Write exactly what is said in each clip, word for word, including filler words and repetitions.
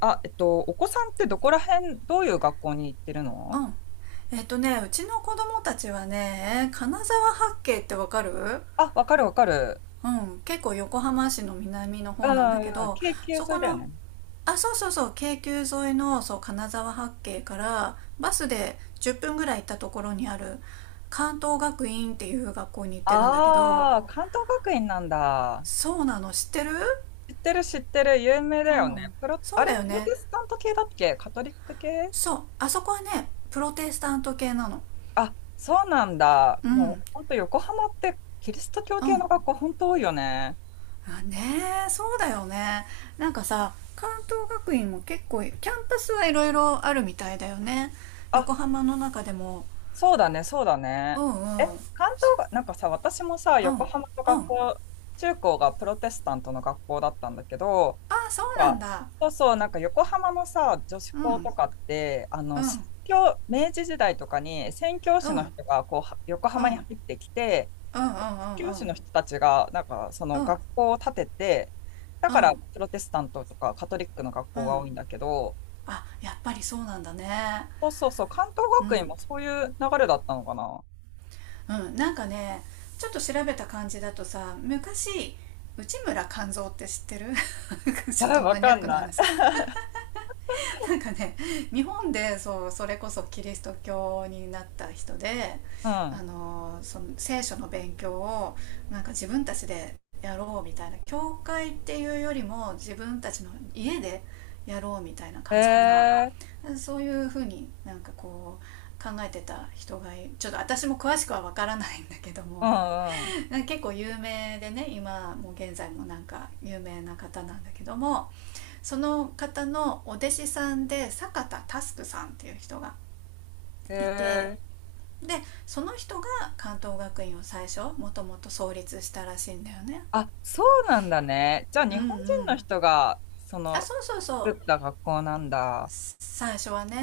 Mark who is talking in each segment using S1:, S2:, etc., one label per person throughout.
S1: あ、えっと、お子さんってどこら辺、どういう学校に行ってる
S2: う
S1: の？
S2: ん。えっとねうちの子供たちはね、金沢八景ってわかる？
S1: あ、わかるわかる。
S2: うん。結構横浜市の南の方なんだけ
S1: うん、
S2: ど、
S1: 経験
S2: そ
S1: それ
S2: こ
S1: だよ
S2: の、
S1: ね。
S2: あ、そうそうそう、京急沿いの、そう、金沢八景からバスでじゅっぷんぐらい行ったところにある関東学院っていう学校に行ってるんだけど。
S1: ああ、関東学院なんだ。
S2: そうなの。知ってる？
S1: 知ってる知ってる、有名だ
S2: う
S1: よね。
S2: ん。
S1: プロ、
S2: そ
S1: あ
S2: う
S1: れ、
S2: だよ
S1: プロ
S2: ね。
S1: テスタント系だっけカトリック系？
S2: そう、あそこはね、プロテスタント系なの。
S1: あ、そうなんだ。
S2: う
S1: も
S2: ん、
S1: う、ほんと横浜ってキリスト教
S2: う
S1: 系
S2: ん。
S1: の学校ほんと多いよね。
S2: あ、ねえ、そうだよね。なんかさ、関東学院も結構キャンパスはいろいろあるみたいだよね。
S1: あ、
S2: 横浜の中でも。
S1: そうだね、そうだ
S2: う
S1: ね。
S2: ん、
S1: え、
S2: うん、
S1: 関東が、なんかさ、私もさ、
S2: う
S1: 横
S2: ん、
S1: 浜の
S2: う
S1: 学
S2: ん。
S1: 校、中高がプロテスタントの学校だったんだけど、
S2: あ、そうなん
S1: か、
S2: だ。
S1: そうそう、なんか横浜のさ、女子
S2: う
S1: 校
S2: ん、
S1: とかって、あ
S2: う
S1: の、宣
S2: ん、
S1: 教、明治時代とかに宣教
S2: う
S1: 師
S2: ん、う
S1: の
S2: ん、
S1: 人がこうは横
S2: うん、うん、
S1: 浜
S2: うん、
S1: に
S2: う
S1: 入
S2: ん、
S1: ってきて、
S2: う
S1: 宣教師
S2: ん、
S1: の人たちが、なんかその学校を建てて、だ
S2: うん、
S1: か
S2: う
S1: らプロテスタントとかカトリックの学校が
S2: ん。
S1: 多いんだけど、
S2: あ、やっぱりそうなんだね。
S1: そうそうそう、関東
S2: う
S1: 学院
S2: ん、
S1: もそういう流れだったのかな。
S2: うん。なんかね、ちょっと調べた感じだとさ、昔、内村勘三って知ってる？
S1: あ
S2: ちょっと
S1: わ
S2: マニ
S1: か
S2: アッ
S1: ん
S2: クな
S1: ない。
S2: 話。 なんかね、日本でそう、それこそキリスト教になった人で、
S1: う
S2: あ
S1: ん。
S2: の、その聖書の勉強を、なんか自分たちでやろうみたいな。教会っていうよりも自分たちの家でやろうみたいな
S1: へ
S2: 感じかな。
S1: え、
S2: そういうふうになんかこう考えてた人がいる。ちょっと私も詳しくはわからないんだけど
S1: うん
S2: も、
S1: うん。
S2: なんか 結構有名でね、今もう現在もなんか有名な方なんだけども、その方のお弟子さんで坂田タスクさんっていう人が
S1: へ
S2: いて、
S1: え。
S2: で、その人が関東学院を最初もともと創立したらしいんだよね。
S1: あ、そうなんだね。じゃあ
S2: う
S1: 日
S2: ん、う
S1: 本人の
S2: ん。
S1: 人が、そ
S2: あ、
S1: の
S2: そうそうそう。
S1: 作った学校なんだ。
S2: 最初はね。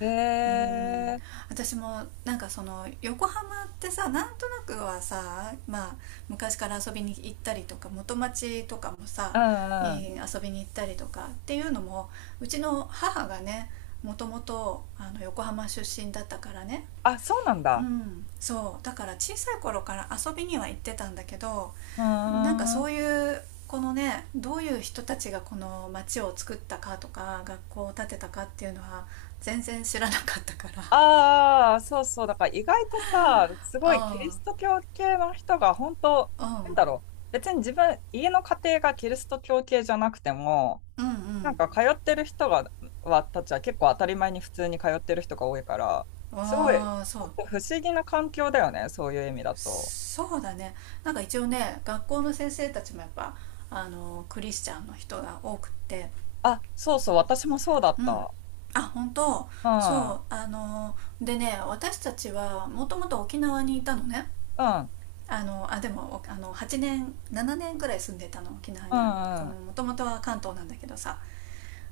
S1: へ
S2: うん。
S1: え、
S2: 私もなんかその横浜ってさ、なんとなくはさ、まあ、昔から遊びに行ったりとか元町とかも
S1: うん
S2: さ、い
S1: う
S2: い、
S1: ん。
S2: 遊びに行ったりとかっていうのも、うちの母がね、もともとあの、横浜出身だったからね。
S1: あ、そうなん
S2: う
S1: だ。
S2: ん、そうだから小さい頃から遊びには行ってたんだけど、
S1: うー
S2: なんかそ
S1: ん。
S2: ういう、このね、どういう人たちがこの町を作ったかとか学校を建てたかっていうのは、全然知らなかったから。
S1: ああ、そうそう。だから意外とさ、す
S2: う
S1: ごいキリ
S2: ん、
S1: スト教系の人が本当、
S2: う
S1: なん
S2: ん、
S1: だろう。別に自分、家の家庭がキリスト教系じゃなくても、
S2: うん、う
S1: なん
S2: ん。
S1: か通ってる人が、は、たちは結構当たり前に普通に通ってる人が多いから、すごい、ち
S2: ああー、そ
S1: ょ
S2: う。
S1: っと不思議な環境だよね。そういう意味だと。
S2: そうだね。なんか一応ね、学校の先生たちもやっぱあの、クリスチャンの人が多くって、
S1: あ、そうそう。私もそうだっ
S2: うん。
S1: た。
S2: あ、本当？
S1: うん。
S2: そう、
S1: う
S2: あのでね、私たちはもともと沖縄にいたのね。
S1: ん。
S2: あのあでもおあのはちねんななねんぐらい住んでたの、沖縄
S1: う
S2: に。
S1: んうん、
S2: もともとは関東なんだけどさ、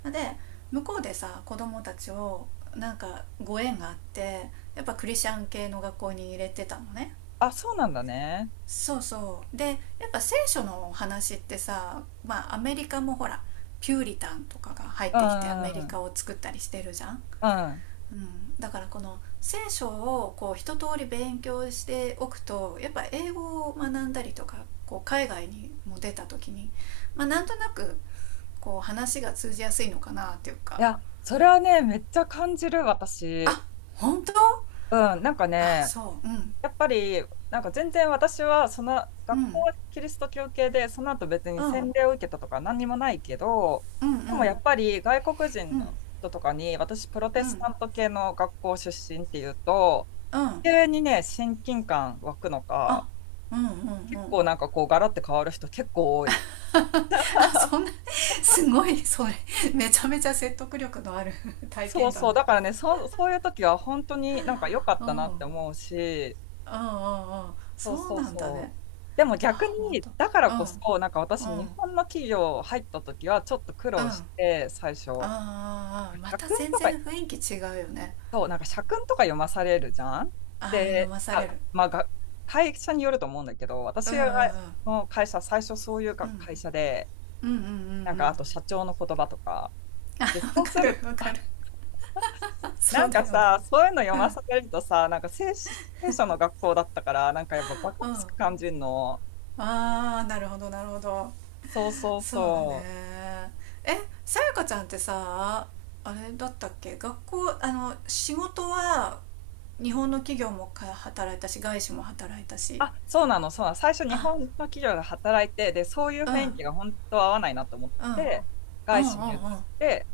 S2: で、向こうでさ子供たちを、なんかご縁があって、やっぱクリスチャン系の学校に入れてたのね。
S1: あ、そうなんだね。
S2: そうそう、でやっぱ聖書のお話ってさ、まあ、アメリカもほら、ピューリタンとかが入っ
S1: うん、
S2: てきてアメリ
S1: うん、
S2: カを作ったりしてるじゃん。
S1: うん。
S2: うん、だからこの聖書をこう一通り勉強しておくとやっぱ英語を学んだりとか、こう海外にも出た時に、まあ、なんとなく、こう話が通じやすいのかなっていう
S1: い
S2: か
S1: や、それはね、めっちゃ感じる、私。
S2: 「あ、本当？
S1: うん、なんか
S2: あ、
S1: ね、
S2: そう。うん、
S1: やっぱり、なんか全然私は、その、
S2: う
S1: 学校
S2: ん、
S1: はキリスト教系で、その後別
S2: う
S1: に
S2: ん、うん、
S1: 洗礼を受けたとか何にもないけど、
S2: う
S1: でもや
S2: ん、
S1: っぱり外国
S2: う
S1: 人
S2: ん、
S1: の人とかに、私、プロ
S2: う
S1: テ
S2: ん、う
S1: ス
S2: ん。
S1: タント系の学校出身っていうと、急にね、親近感湧くのか、
S2: あ、うん、うん、う
S1: 結
S2: ん。
S1: 構なんかこう、ガラッて変わる人結構多い。
S2: あ、そ んな、すごいそれ、めちゃめちゃ説得力のある 体
S1: そう
S2: 験
S1: そう。
S2: 談。
S1: だからね、そう、そういう時は本当になんか良かっ
S2: う
S1: たなって
S2: ん、
S1: 思うし、
S2: うん、うん、うん。
S1: そう
S2: そう
S1: そう
S2: なんだね。
S1: そう。でも逆
S2: あ、本
S1: に、
S2: 当？
S1: だから
S2: うん、
S1: こそ、なんか
S2: う
S1: 私、
S2: ん、うん。
S1: 日本の企業入った時はちょっと苦労し
S2: あ
S1: て、最初。な
S2: ー、
S1: ん
S2: あ、
S1: か
S2: ま
S1: 社
S2: た
S1: 訓
S2: 全
S1: とか、
S2: 然雰囲気違うよね。
S1: そう、なんか社訓とか読まされるじゃん。
S2: ああ、読
S1: で、
S2: まされ
S1: あ、
S2: る。
S1: まあ、が会社によると思うんだけど、
S2: うん、
S1: 私
S2: うん、うん、
S1: の会社、最初そういう
S2: う
S1: か
S2: ん、
S1: 会社で、
S2: うん、うん、うん、う
S1: なんかあ
S2: ん。
S1: と社長の言葉とか、
S2: あ
S1: で、
S2: わ
S1: そう
S2: か
S1: する
S2: るわかる。そ
S1: な
S2: う
S1: ん
S2: だ
S1: か
S2: よね。
S1: さ、そういうの読
S2: うん、う
S1: ま
S2: ん。
S1: されるとさ、なんか聖書、聖書の学校だったから、なんかやっぱバカらしく感じるの。
S2: ああ、なるほどなるほど。
S1: そうそう
S2: そうだ
S1: そう。
S2: ね。え、さやかちゃんってさ、あれだったっけ、学校、あの、仕事は、日本の企業もか働いたし、外資も働いたし。
S1: あ、そうなの、そうなの。最初日本の
S2: あ、
S1: 企業で働いて、で、そういう
S2: うん、うん、
S1: 雰囲気が本当合わないなと思っ
S2: うん、うん、
S1: て、外資に移っ
S2: うん、
S1: て、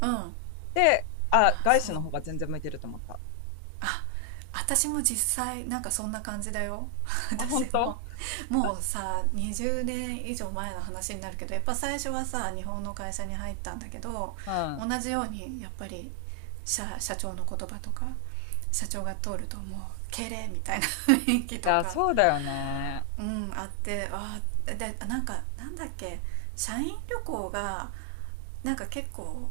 S2: うん。あ
S1: で、あ、
S2: あ、
S1: 外
S2: そ
S1: 資の方が
S2: う。
S1: 全然向いてると思った。
S2: あ、私も実際なんかそんな感じだよ。
S1: あ、本
S2: 私も、
S1: 当？
S2: もうさにじゅうねん以上前の話になるけどやっぱ最初はさ、日本の会社に入ったんだけど、
S1: うん。
S2: 同
S1: い
S2: じようにやっぱり、社社長の言葉とか、社長が通るともう、敬礼みたいな雰囲気と
S1: や、
S2: か、
S1: そうだよね。
S2: うん、あって、あで、なんか、なんだっけ、社員旅行が、なんか結構、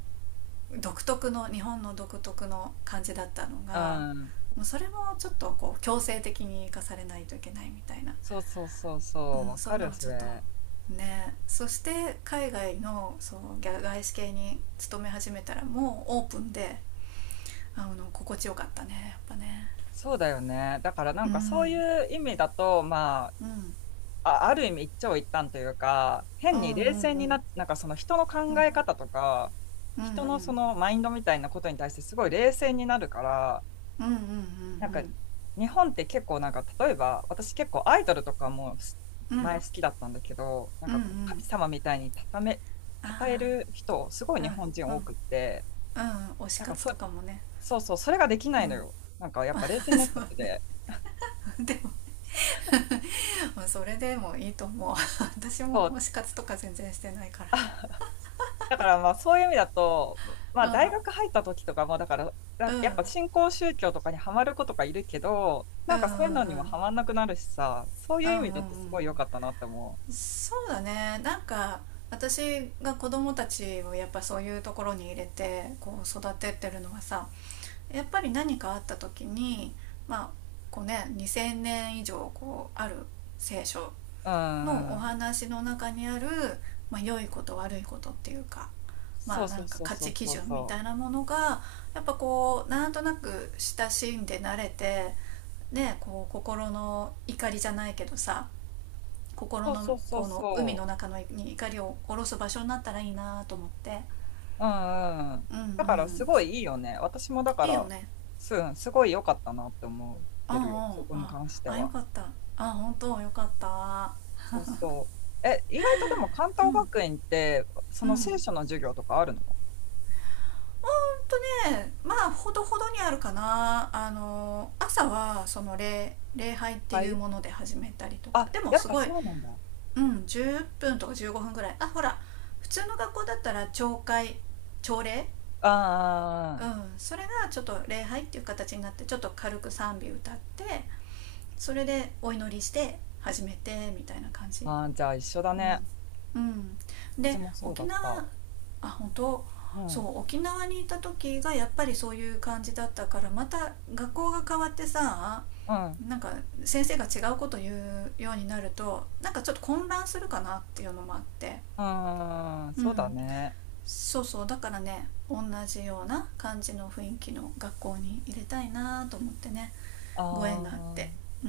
S2: 独特の、日本の独特の感じだったの
S1: う
S2: が、
S1: ん。
S2: もうそれもちょっとこう強制的に生かされないといけないみたいな、
S1: そうそうそうそう。
S2: うん、
S1: わ
S2: そうい
S1: か
S2: うの
S1: る、
S2: は
S1: そ
S2: ちょっと
S1: れ。
S2: ね。そして海外のそう外資系に勤め始めたらもうオープンで、あの、心地よかったねやっぱね。
S1: そうだよね。だからな
S2: う
S1: んかそう
S2: ん、
S1: いう意味だと、まあ、
S2: うん、
S1: あ、ある意味一長一短というか、
S2: う
S1: 変
S2: ん、うん、う
S1: に
S2: ん、う
S1: 冷静に
S2: ん、
S1: な、なんかその人の考え方とか、
S2: うん、う
S1: 人のそ
S2: ん、
S1: のマインドみたいなことに対してすごい冷静になるから、
S2: うん、うん、うん、うん、う
S1: なん
S2: ん、
S1: か日本って結構なんか例えば私結構アイドルとかも
S2: う
S1: 前
S2: ん。
S1: 好きだったんだけど、なんかこう神様みたいにため、称え
S2: あ
S1: る人、すごい日
S2: あ、
S1: 本人
S2: うん、う
S1: 多
S2: ん、
S1: くって、
S2: うん、推し
S1: なんか
S2: 活
S1: そ、
S2: とかもね。
S1: そうそう、それができ
S2: う
S1: ないの
S2: ん
S1: よ。なんかやっぱ冷静に なっちゃ
S2: そ
S1: っ
S2: う
S1: て
S2: ね。
S1: て。
S2: でもまあ、それでもいいと思う。 私も
S1: そう、
S2: 推し活とか全然してないか
S1: だからまあそういう意味だと、まあ
S2: ら。
S1: 大学入った時とかも、だから
S2: う
S1: だ
S2: ん、うん、
S1: やっぱ新興宗教とかにはまる子とかいるけど、
S2: う
S1: な
S2: ん、
S1: ん
S2: うん、う
S1: かそういうのに
S2: ん、う
S1: も
S2: ん、
S1: はまんなくなるしさ、そうい
S2: う
S1: う意
S2: ん、
S1: 味だと
S2: う
S1: すご
S2: ん。
S1: い良かったなって思
S2: そうだね。なんか、私が子供たちをやっぱそういうところに入れてこう育てってるのはさ、やっぱり何かあった時に、まあ、こうね、にせんねん以上こうある聖書
S1: う。うん
S2: のお
S1: うん。
S2: 話の中にある、まあ、良いこと悪いことっていうか、
S1: そ
S2: まあ、
S1: う
S2: な
S1: そ
S2: ん
S1: う
S2: か
S1: そう
S2: 価
S1: そ
S2: 値
S1: う
S2: 基
S1: そう
S2: 準み
S1: そ
S2: た
S1: う。
S2: いなものが、やっぱこうなんとなく親しんで慣れてね、こう心の怒りじゃないけどさ、心
S1: そうそ
S2: の
S1: うそう
S2: この海の
S1: そ
S2: 中のに怒りを下ろす場所になったらいいなと思って。
S1: う。うんうん。
S2: うん、う
S1: だからす
S2: ん。
S1: ごいいいよね。私もだか
S2: いいよ
S1: ら、
S2: ね。
S1: す、うんすごい良かったなって思っ
S2: あ
S1: てるよ。そこ
S2: あ、
S1: に
S2: あ
S1: 関して
S2: あ、ああ、よ
S1: は。
S2: かった。あ、あ本当よかった。
S1: そうそう。え、意外とでも関
S2: う
S1: 東
S2: ん、
S1: 学院って、そ
S2: う
S1: の聖
S2: ん。
S1: 書の授業とかあるの？
S2: ほんとね、まあ、ほどほどにあるかな。あの、朝はその礼礼拝って
S1: は
S2: いう
S1: い。
S2: もので始めたりとか、
S1: あ、
S2: でも
S1: やっ
S2: す
S1: ぱ
S2: ごい、
S1: そうなんだ。
S2: うん、じゅっぷんとかじゅうごふんぐらい。あ、ほら普通の学校だったら朝会、朝礼。
S1: あ
S2: う
S1: ー
S2: ん、それがちょっと礼拝っていう形になってちょっと軽く賛美歌って、それでお祈りして始めてみたいな感じ。
S1: あー、あじゃあ一緒だね。
S2: うん、うん、
S1: うち
S2: で
S1: もそうだ
S2: 沖
S1: った。
S2: 縄、あ、本当？
S1: うん、
S2: そ
S1: う
S2: う、沖縄にいた時がやっぱりそういう感じだったから、また学校が変わってさ、
S1: ん、う
S2: なんか、先生が違うこと言うようになるとなんかちょっと混乱するかなっていうのもあって。
S1: ーん、
S2: う
S1: そうだ
S2: ん、
S1: ね。
S2: そうそうだからね、同じような感じの雰囲気の学校に入れたいなと思ってね、ご縁
S1: あ
S2: があって。
S1: あ、
S2: う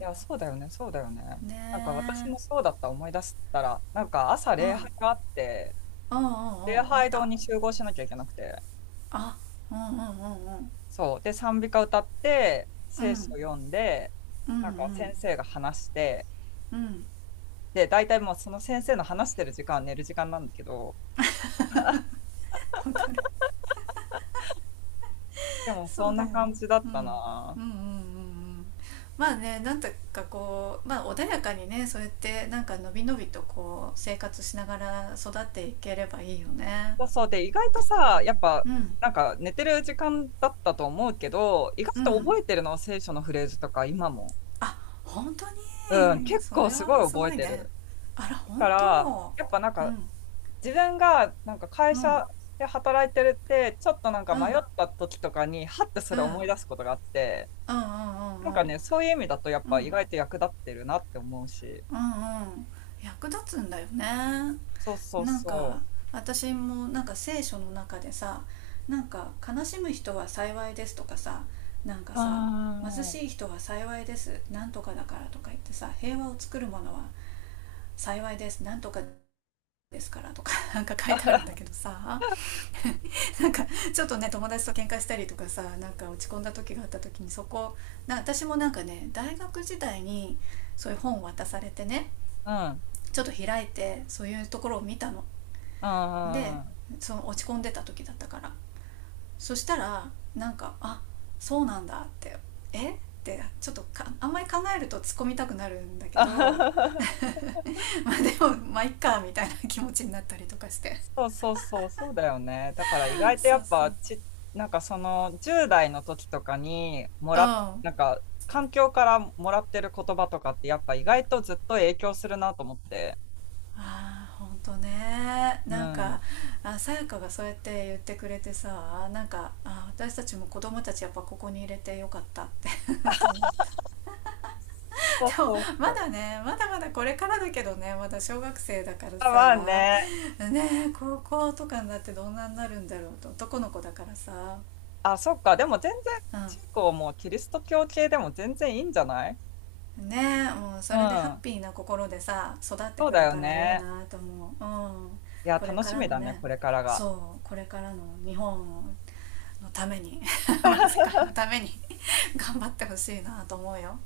S1: いや、そうだよね、そうだよね。
S2: ね
S1: なんか私も
S2: え。
S1: そうだった、思い出したら、なんか朝
S2: うん、うん、
S1: 礼
S2: うん、う
S1: 拝があって、礼
S2: ん、あっ
S1: 拝堂
S2: た。
S1: に集合しなきゃいけなくて、
S2: あ、うん、うん、うん、うん、
S1: そう。で、賛美歌歌って、
S2: う
S1: 聖書
S2: ん、
S1: 読んで、
S2: うん、う
S1: なんか
S2: ん、
S1: 先生が話して、
S2: うん、
S1: で、大体もうその先生の話してる時間は寝る時間なんだけど、
S2: わかる。
S1: で もそ
S2: そう
S1: ん
S2: だ
S1: な
S2: よね、
S1: 感じだっ
S2: うん、う
S1: た
S2: ん、うん、
S1: な。
S2: うん、うん。まあね、なんとかこう、まあ、穏やかにね、そうやってなんかのびのびとこう生活しながら育っていければいいよね。
S1: そうそうで、意外とさ、やっぱ、
S2: うん、
S1: なんか寝てる時間だったと思うけど、意
S2: う
S1: 外と
S2: ん。
S1: 覚えてるの、聖書のフレーズとか、今も。
S2: あ、本当
S1: うん、
S2: に？
S1: 結
S2: そ
S1: 構
S2: れ
S1: すご
S2: は
S1: い
S2: す
S1: 覚
S2: ご
S1: え
S2: い
S1: て
S2: ね。
S1: る。
S2: あら、
S1: だ
S2: 本
S1: から、
S2: 当？
S1: やっぱなん
S2: う
S1: か、
S2: ん、
S1: 自分がなんか会
S2: うん、
S1: 社で働いてるって、ちょっとなんか
S2: うん、う
S1: 迷っ
S2: ん、
S1: た時とかに、はってそ
S2: う
S1: れ思い
S2: ん、
S1: 出すことがあって、
S2: うん、うん、う
S1: なん
S2: ん、
S1: か
S2: うん、
S1: ね、そういう意味だと、やっぱ意外と役立ってるなって思うし。
S2: うん、うん。役立つんだよね。
S1: そうそう
S2: なんか、
S1: そ
S2: 私もなんか聖書の中でさ、なんか悲しむ人は幸いですとかさ、なんか
S1: う。う
S2: さ、貧
S1: ー ん、
S2: しい人は幸いですなんとかだからとか言ってさ、平和を作るものは幸いですなんとかですからとか なんか書いてあるんだけどさ、なんか、ちょっとね、友達と喧嘩したりとかさ、なんか落ち込んだ時があった時にそこ、な私もなんかね大学時代に、そういう本を渡されてね、
S1: うん、
S2: ちょっと開いてそういうところを見たの。
S1: う
S2: で、
S1: ん。
S2: その落ち込んでた時だったから、そしたら、なんか、あ、そうなんだって、えっ、てちょっとか、あんまり考えると突っ込みたくなるんだけど、 まあでもまあいっかみたいな気持ちになったりとかして。
S1: そうそうそう、そうだよね。だから意 外とや
S2: そう
S1: っ
S2: そう、
S1: ぱ
S2: うん。
S1: ち、なんかそのじゅう代の時とかにもらっ、
S2: あ
S1: なんか環境からもらってる言葉とかってやっぱ意外とずっと影響するなと思って。
S2: あ、ほんとね。
S1: う
S2: なんか、
S1: ん。
S2: さやかがそうやって言ってくれてさ、なんか、あ、私たちも子供たちやっぱここに入れてよかったって と思った。
S1: そ う
S2: でも、
S1: そう
S2: ま
S1: そ
S2: だ
S1: う。
S2: ね、まだまだこれからだけどね、まだ小学生だから
S1: あ、まあ
S2: さ。
S1: ね。
S2: ねえ、高校とかになってどんなになるんだろうと。男の子だからさ。
S1: あ、そっか。でも全然中高
S2: う
S1: もキリスト教系でも全然いいんじゃない？
S2: ん、ねえ、もう
S1: う
S2: それでハッ
S1: ん。
S2: ピーな心でさ育って
S1: そう
S2: く
S1: だ
S2: れ
S1: よ
S2: たらいい
S1: ね。
S2: なと思う。うん。
S1: いや、
S2: これ
S1: 楽
S2: か
S1: し
S2: ら
S1: み
S2: の
S1: だね、
S2: ね。
S1: これからが。
S2: そう、これからの日本のために、 世界の ために、 頑張ってほしいなと思うよ。